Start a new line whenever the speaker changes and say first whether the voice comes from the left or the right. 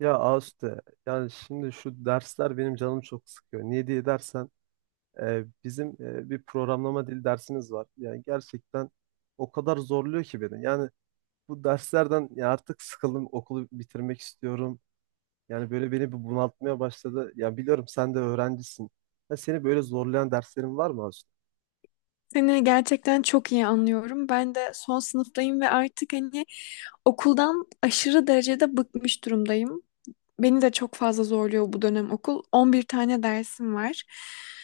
right: Ya Ağustos'ta yani şimdi şu dersler benim canım çok sıkıyor. Niye diye dersen bizim bir programlama dili dersimiz var. Yani gerçekten o kadar zorluyor ki beni. Yani bu derslerden ya artık sıkıldım, okulu bitirmek istiyorum. Yani böyle beni bir bunaltmaya başladı. Ya biliyorum sen de öğrencisin. Ya seni böyle zorlayan derslerin var mı Ağustos?
left: Seni gerçekten çok iyi anlıyorum. Ben de son sınıftayım ve artık hani okuldan aşırı derecede bıkmış durumdayım. Beni de çok fazla zorluyor bu dönem okul. 11 tane dersim var.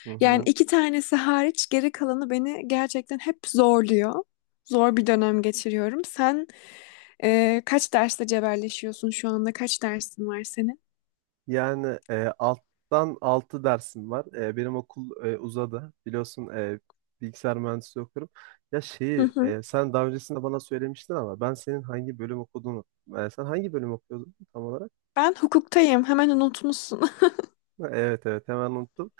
right: Hı
left: Yani
right: hı.
left: iki tanesi hariç geri kalanı beni gerçekten hep zorluyor. Zor bir dönem geçiriyorum. Sen kaç derste cebelleşiyorsun şu anda? Kaç dersin var senin?
right: Yani alttan 6 dersim var. Benim okul uzadı. Biliyorsun, bilgisayar mühendisliği okuyorum. Ya
left: Hı
right: şeyi
left: hı.
right: sen daha öncesinde bana söylemiştin ama ben senin hangi bölüm okuduğunu sen hangi bölüm okuyordun tam olarak?
left: Ben hukuktayım. Hemen unutmuşsun.
right: Ha, evet, evet, hemen unuttum.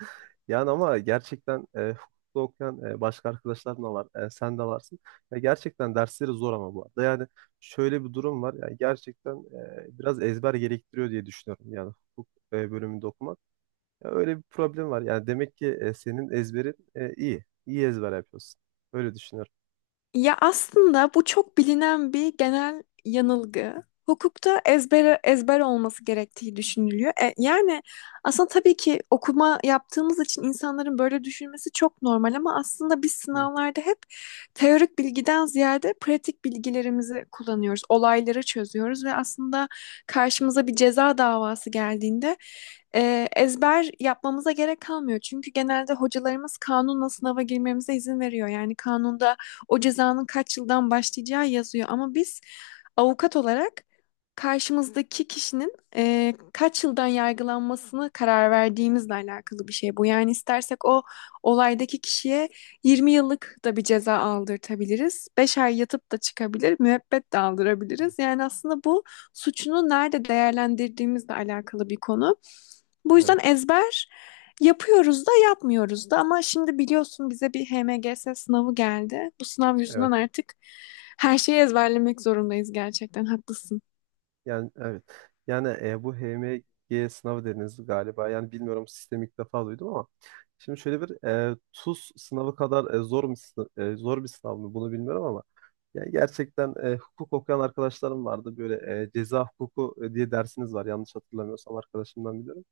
right: Yani ama gerçekten hukukta okuyan başka arkadaşlarım da var. E, sen de varsın. Ya gerçekten dersleri zor ama bu arada. Yani şöyle bir durum var. Yani gerçekten biraz ezber gerektiriyor diye düşünüyorum. Yani hukuk bölümünde okumak. Ya öyle bir problem var. Yani demek ki senin ezberin iyi. İyi ezber yapıyorsun. Öyle düşünüyorum.
left: Ya aslında bu çok bilinen bir genel yanılgı. Hukukta ezber ezber olması gerektiği düşünülüyor. Yani aslında tabii ki okuma yaptığımız için insanların böyle düşünmesi çok normal ama aslında biz
right: Hı,
left: sınavlarda hep teorik bilgiden ziyade pratik bilgilerimizi kullanıyoruz. Olayları çözüyoruz ve aslında karşımıza bir ceza davası geldiğinde ezber yapmamıza gerek kalmıyor. Çünkü genelde hocalarımız kanunla sınava girmemize izin veriyor. Yani kanunda o cezanın kaç yıldan başlayacağı yazıyor. Ama biz avukat olarak karşımızdaki kişinin kaç yıldan yargılanmasını karar verdiğimizle alakalı bir şey bu. Yani istersek o olaydaki kişiye 20 yıllık da bir ceza aldırtabiliriz. 5 ay yatıp da çıkabilir, müebbet de aldırabiliriz. Yani aslında bu suçunu nerede değerlendirdiğimizle alakalı bir konu. Bu yüzden
right: Evet,
left: ezber yapıyoruz da yapmıyoruz da, ama şimdi biliyorsun bize bir HMGS sınavı geldi. Bu sınav yüzünden
right: evet.
left: artık her şeyi ezberlemek zorundayız, gerçekten haklısın.
right: Yani evet. Yani bu HMG sınavı dediniz galiba. Yani bilmiyorum, sistemi ilk defa duydum ama şimdi şöyle bir TUS sınavı kadar zor mu zor bir sınav mı bunu bilmiyorum ama yani gerçekten hukuk okuyan arkadaşlarım vardı. Böyle ceza hukuku diye dersiniz var. Yanlış hatırlamıyorsam arkadaşımdan biliyorum.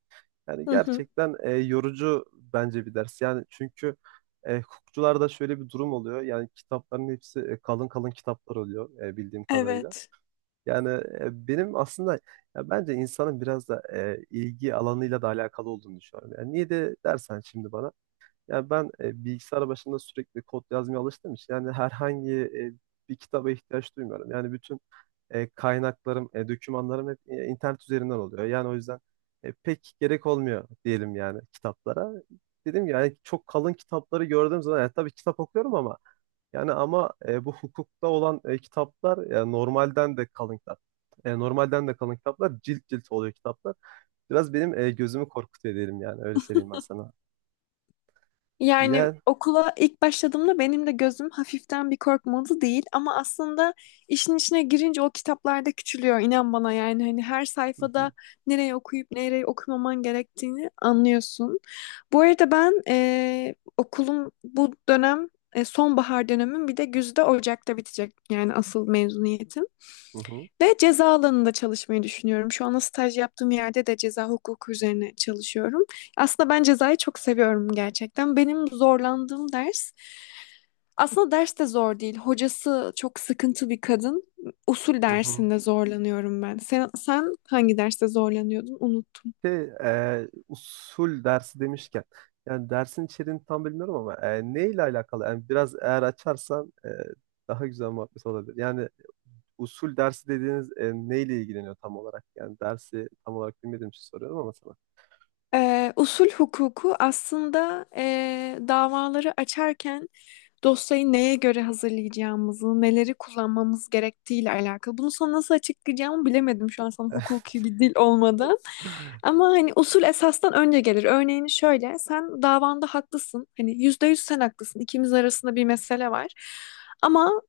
right: Yani
left: Hı hı.
right: gerçekten yorucu bence bir ders. Yani çünkü hukukçularda şöyle bir durum oluyor. Yani kitapların hepsi kalın kalın kitaplar oluyor, bildiğim kadarıyla.
left: Evet.
right: Yani benim aslında ya bence insanın biraz da ilgi alanıyla da alakalı olduğunu düşünüyorum. Yani niye de dersen şimdi bana. Yani ben bilgisayar başında sürekli kod yazmaya alıştığım için yani herhangi bir kitaba ihtiyaç duymuyorum. Yani bütün kaynaklarım, dokümanlarım hep internet üzerinden oluyor. Yani o yüzden pek gerek olmuyor diyelim yani kitaplara. Dedim ki yani çok kalın kitapları gördüğüm zaman yani tabii kitap okuyorum ama yani ama bu hukukta olan kitaplar yani normalden de kalın kitap. Normalden de kalın kitaplar, cilt cilt oluyor kitaplar. Biraz benim gözümü korkutuyor diyelim, yani öyle söyleyeyim ben sana.
left: Yani
right: Ya
left: okula ilk başladığımda benim de gözüm hafiften bir korkmadı değil, ama aslında işin içine girince o kitaplarda küçülüyor inan bana, yani hani her
right: hı
left: sayfada
right: hı,
left: nereye okuyup nereye okumaman gerektiğini anlıyorsun. Bu arada ben okulum bu dönem, sonbahar dönemim bir de güzde Ocak'ta bitecek yani asıl mezuniyetim.
right: hı hı,
left: Ve ceza alanında çalışmayı düşünüyorum. Şu anda staj yaptığım yerde de ceza hukuku üzerine çalışıyorum. Aslında ben cezayı çok seviyorum gerçekten. Benim zorlandığım ders aslında ders de zor değil. Hocası çok sıkıntı bir kadın. Usul
right: hı hı.
left: dersinde zorlanıyorum ben. Sen, sen hangi derste zorlanıyordun? Unuttum.
right: Şey, usul dersi demişken, yani dersin içeriğini tam bilmiyorum ama neyle alakalı? Yani biraz eğer açarsan daha güzel muhabbet olabilir. Yani usul dersi dediğiniz neyle ilgileniyor tam olarak? Yani dersi tam olarak bilmediğim için soruyorum ama sana.
left: Usul hukuku aslında davaları açarken dosyayı neye göre hazırlayacağımızı, neleri kullanmamız gerektiğiyle alakalı. Bunu sana nasıl açıklayacağımı bilemedim şu an sana hukuki bir dil olmadan. Ama hani usul esastan önce gelir. Örneğini şöyle, sen davanda haklısın. Hani %100 sen haklısın. İkimiz arasında bir mesele var. Ama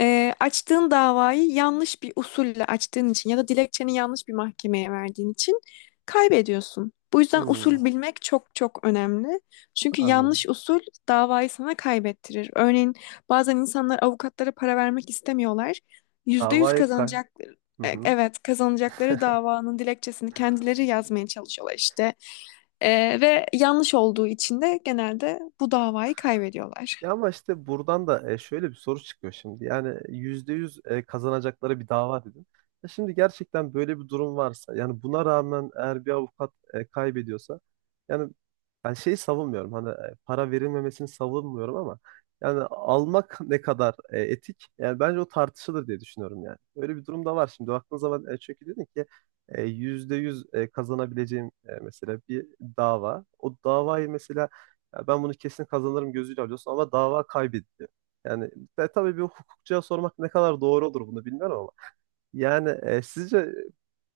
left: açtığın davayı yanlış bir usulle açtığın için ya da dilekçeni yanlış bir mahkemeye verdiğin için kaybediyorsun. Bu yüzden
right: Hmm,
left: usul bilmek çok çok önemli. Çünkü yanlış
right: anladım.
left: usul davayı sana kaybettirir. Örneğin bazen insanlar avukatlara para vermek istemiyorlar. %100
right: Davayı kay.
left: kazanacak,
right: Hı hı.
left: evet kazanacakları davanın dilekçesini kendileri yazmaya çalışıyorlar işte. Ve yanlış olduğu için de genelde bu davayı kaybediyorlar.
right: Ya ama işte buradan da şöyle bir soru çıkıyor şimdi. Yani %100 kazanacakları bir dava dedin. Ya şimdi gerçekten böyle bir durum varsa yani buna rağmen eğer bir avukat kaybediyorsa yani ben şeyi savunmuyorum. Hani para verilmemesini savunmuyorum ama yani almak ne kadar etik? Yani bence o tartışılır diye düşünüyorum yani. Öyle bir durum da var şimdi. Baktığın zaman çünkü dedin ki %100 kazanabileceğim mesela bir dava. O davayı mesela ya ben bunu kesin kazanırım gözüyle alıyorsun ama dava kaybediliyor. Yani tabii bir hukukçuya sormak ne kadar doğru olur bunu bilmiyorum ama yani sizce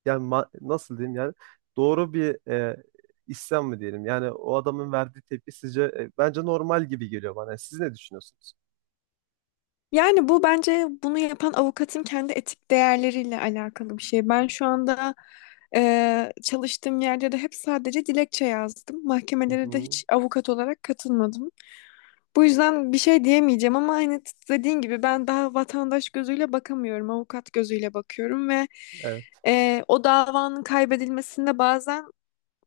right: yani nasıl diyeyim yani doğru bir isyan mı diyelim? Yani o adamın verdiği tepki sizce bence normal gibi geliyor bana. Siz ne düşünüyorsunuz?
left: Yani bu bence bunu yapan avukatın kendi etik değerleriyle alakalı bir şey. Ben şu anda çalıştığım yerde de hep sadece dilekçe yazdım.
right: Hı
left: Mahkemelere de
right: hı.
left: hiç avukat olarak katılmadım. Bu yüzden bir şey diyemeyeceğim ama hani dediğin gibi ben daha vatandaş gözüyle bakamıyorum, avukat gözüyle bakıyorum ve
right: Evet,
left: o davanın kaybedilmesinde bazen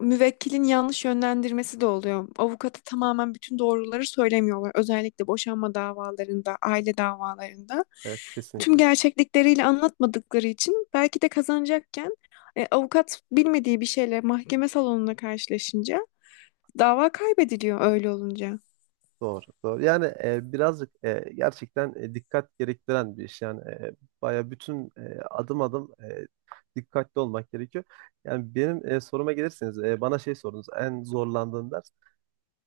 left: müvekkilin yanlış yönlendirmesi de oluyor. Avukata tamamen bütün doğruları söylemiyorlar. Özellikle boşanma davalarında, aile davalarında.
right: evet,
left: Tüm
right: kesinlikle.
left: gerçeklikleriyle anlatmadıkları için belki de kazanacakken avukat bilmediği bir şeyle mahkeme salonuna karşılaşınca dava kaybediliyor öyle olunca.
right: Doğru, doğru. Yani birazcık gerçekten dikkat gerektiren bir iş. Yani baya bütün adım adım dikkatli olmak gerekiyor. Yani benim soruma gelirseniz bana şey sorunuz en zorlandığın ders.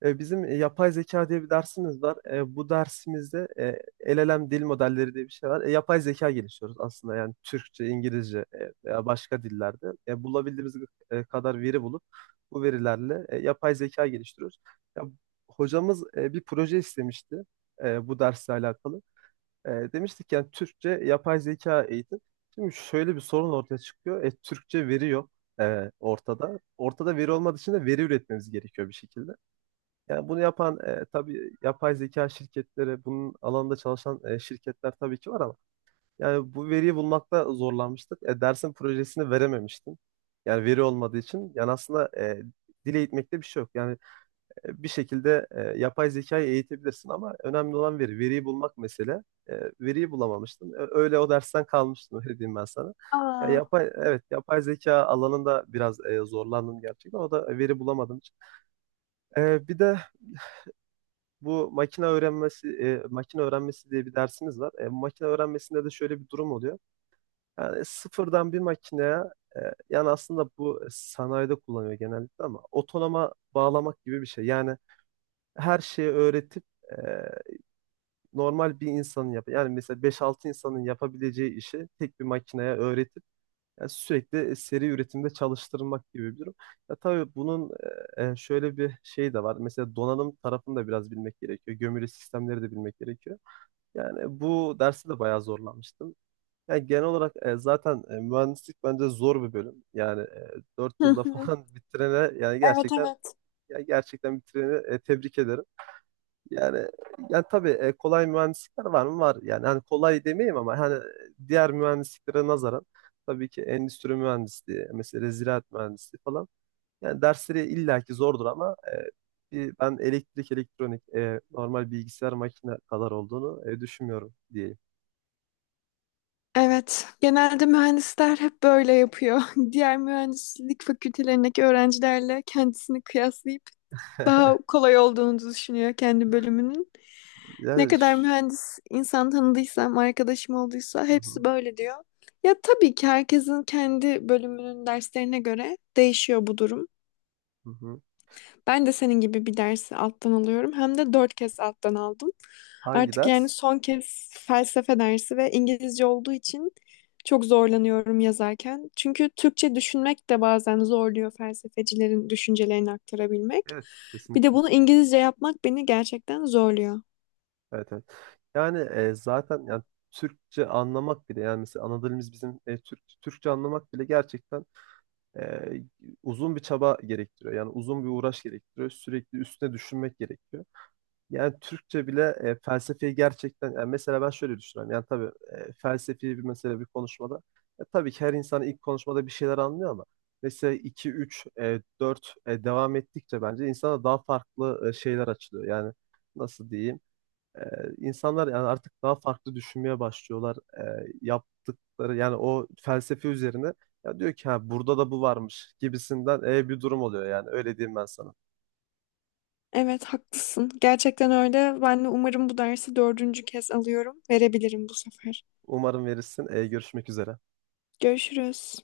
right: Bizim yapay zeka diye bir dersimiz var. E, bu dersimizde LLM dil modelleri diye bir şey var. E, yapay zeka geliştiriyoruz aslında yani Türkçe, İngilizce, veya başka dillerde. E, bulabildiğimiz kadar veri bulup bu verilerle yapay zeka geliştiriyoruz. Ya, hocamız bir proje istemişti bu dersle alakalı. E, demiştik yani Türkçe yapay zeka eğitim. Şimdi şöyle bir sorun ortaya çıkıyor. E, Türkçe veri yok ortada. Ortada veri olmadığı için de veri üretmemiz gerekiyor bir şekilde. Yani bunu yapan tabii yapay zeka şirketleri, bunun alanında çalışan şirketler tabii ki var ama yani bu veriyi bulmakta zorlanmıştık. E, dersin projesini verememiştim. Yani veri olmadığı için. Yani aslında dile eğitmekte bir şey yok. Yani bir şekilde yapay zekayı eğitebilirsin ama önemli olan veri. Veriyi bulmak mesele. E, veriyi bulamamıştım. E, öyle o dersten kalmıştım, öyle diyeyim ben sana. Ya
left: Aa.
right: yapay evet yapay zeka alanında biraz zorlandım gerçekten. O da veri bulamadım. E, bir de bu makine öğrenmesi diye bir dersimiz var. E, makine öğrenmesinde de şöyle bir durum oluyor. Yani sıfırdan bir makineye e, yani aslında bu sanayide kullanıyor genellikle ama otonoma bağlamak gibi bir şey. Yani her şeyi öğretip e, normal bir insanın yani mesela beş altı insanın yapabileceği işi tek bir makineye öğretip yani sürekli seri üretimde çalıştırmak gibi bir durum. Ya tabii bunun şöyle bir şey de var. Mesela donanım tarafını da biraz bilmek gerekiyor. Gömülü sistemleri de bilmek gerekiyor. Yani bu derste de bayağı zorlanmıştım. Yani genel olarak zaten mühendislik bence zor bir bölüm. Yani 4
left: Hı
right: yılda
left: hı.
right: falan bitirene yani
left: Evet,
right: gerçekten
left: evet.
right: ya gerçekten bitireni tebrik ederim. Yani yani tabii kolay mühendislikler var mı? Var. Yani hani kolay demeyeyim ama hani diğer mühendisliklere nazaran tabii ki endüstri mühendisliği, mesela ziraat mühendisliği falan. Yani dersleri illaki zordur ama ben elektrik, elektronik, normal bilgisayar makine kadar olduğunu düşünmüyorum, diyeyim.
left: Evet, genelde mühendisler hep böyle yapıyor. Diğer mühendislik fakültelerindeki öğrencilerle kendisini kıyaslayıp daha kolay olduğunu düşünüyor kendi bölümünün. Ne
right: Yani
left: kadar
right: ş-
left: mühendis insan tanıdıysam, arkadaşım olduysa
right: Hı
left: hepsi
right: hı,
left: böyle diyor. Ya tabii ki herkesin kendi bölümünün derslerine göre değişiyor bu durum.
right: hı hı.
left: Ben de senin gibi bir dersi alttan alıyorum. Hem de dört kez alttan aldım.
right: Hangi
left: Artık yani
right: ders?
left: son kez felsefe dersi ve İngilizce olduğu için çok zorlanıyorum yazarken. Çünkü Türkçe düşünmek de bazen zorluyor felsefecilerin düşüncelerini aktarabilmek.
right: Evet,
left: Bir de
right: kesinlikle.
left: bunu İngilizce yapmak beni gerçekten zorluyor.
right: Evet, evet. Yani zaten yani Türkçe anlamak bile yani mesela ana dilimiz bizim Türkçe anlamak bile gerçekten e, uzun bir çaba gerektiriyor. Yani uzun bir uğraş gerektiriyor. Sürekli üstüne düşünmek gerekiyor. Yani Türkçe bile felsefeyi gerçekten yani mesela ben şöyle düşünüyorum. Yani tabii felsefi bir mesele bir konuşmada tabii ki her insan ilk konuşmada bir şeyler anlıyor ama mesela 2 3 4 devam ettikçe bence insana daha farklı şeyler açılıyor. Yani nasıl diyeyim? E, insanlar yani artık daha farklı düşünmeye başlıyorlar. E, yaptıkları yani o felsefe üzerine ya diyor ki ha burada da bu varmış gibisinden bir durum oluyor yani öyle diyeyim ben sana.
left: Evet, haklısın. Gerçekten öyle. Ben de umarım bu dersi dördüncü kez alıyorum. Verebilirim bu sefer.
right: Umarım verirsin. E, görüşmek üzere.
left: Görüşürüz.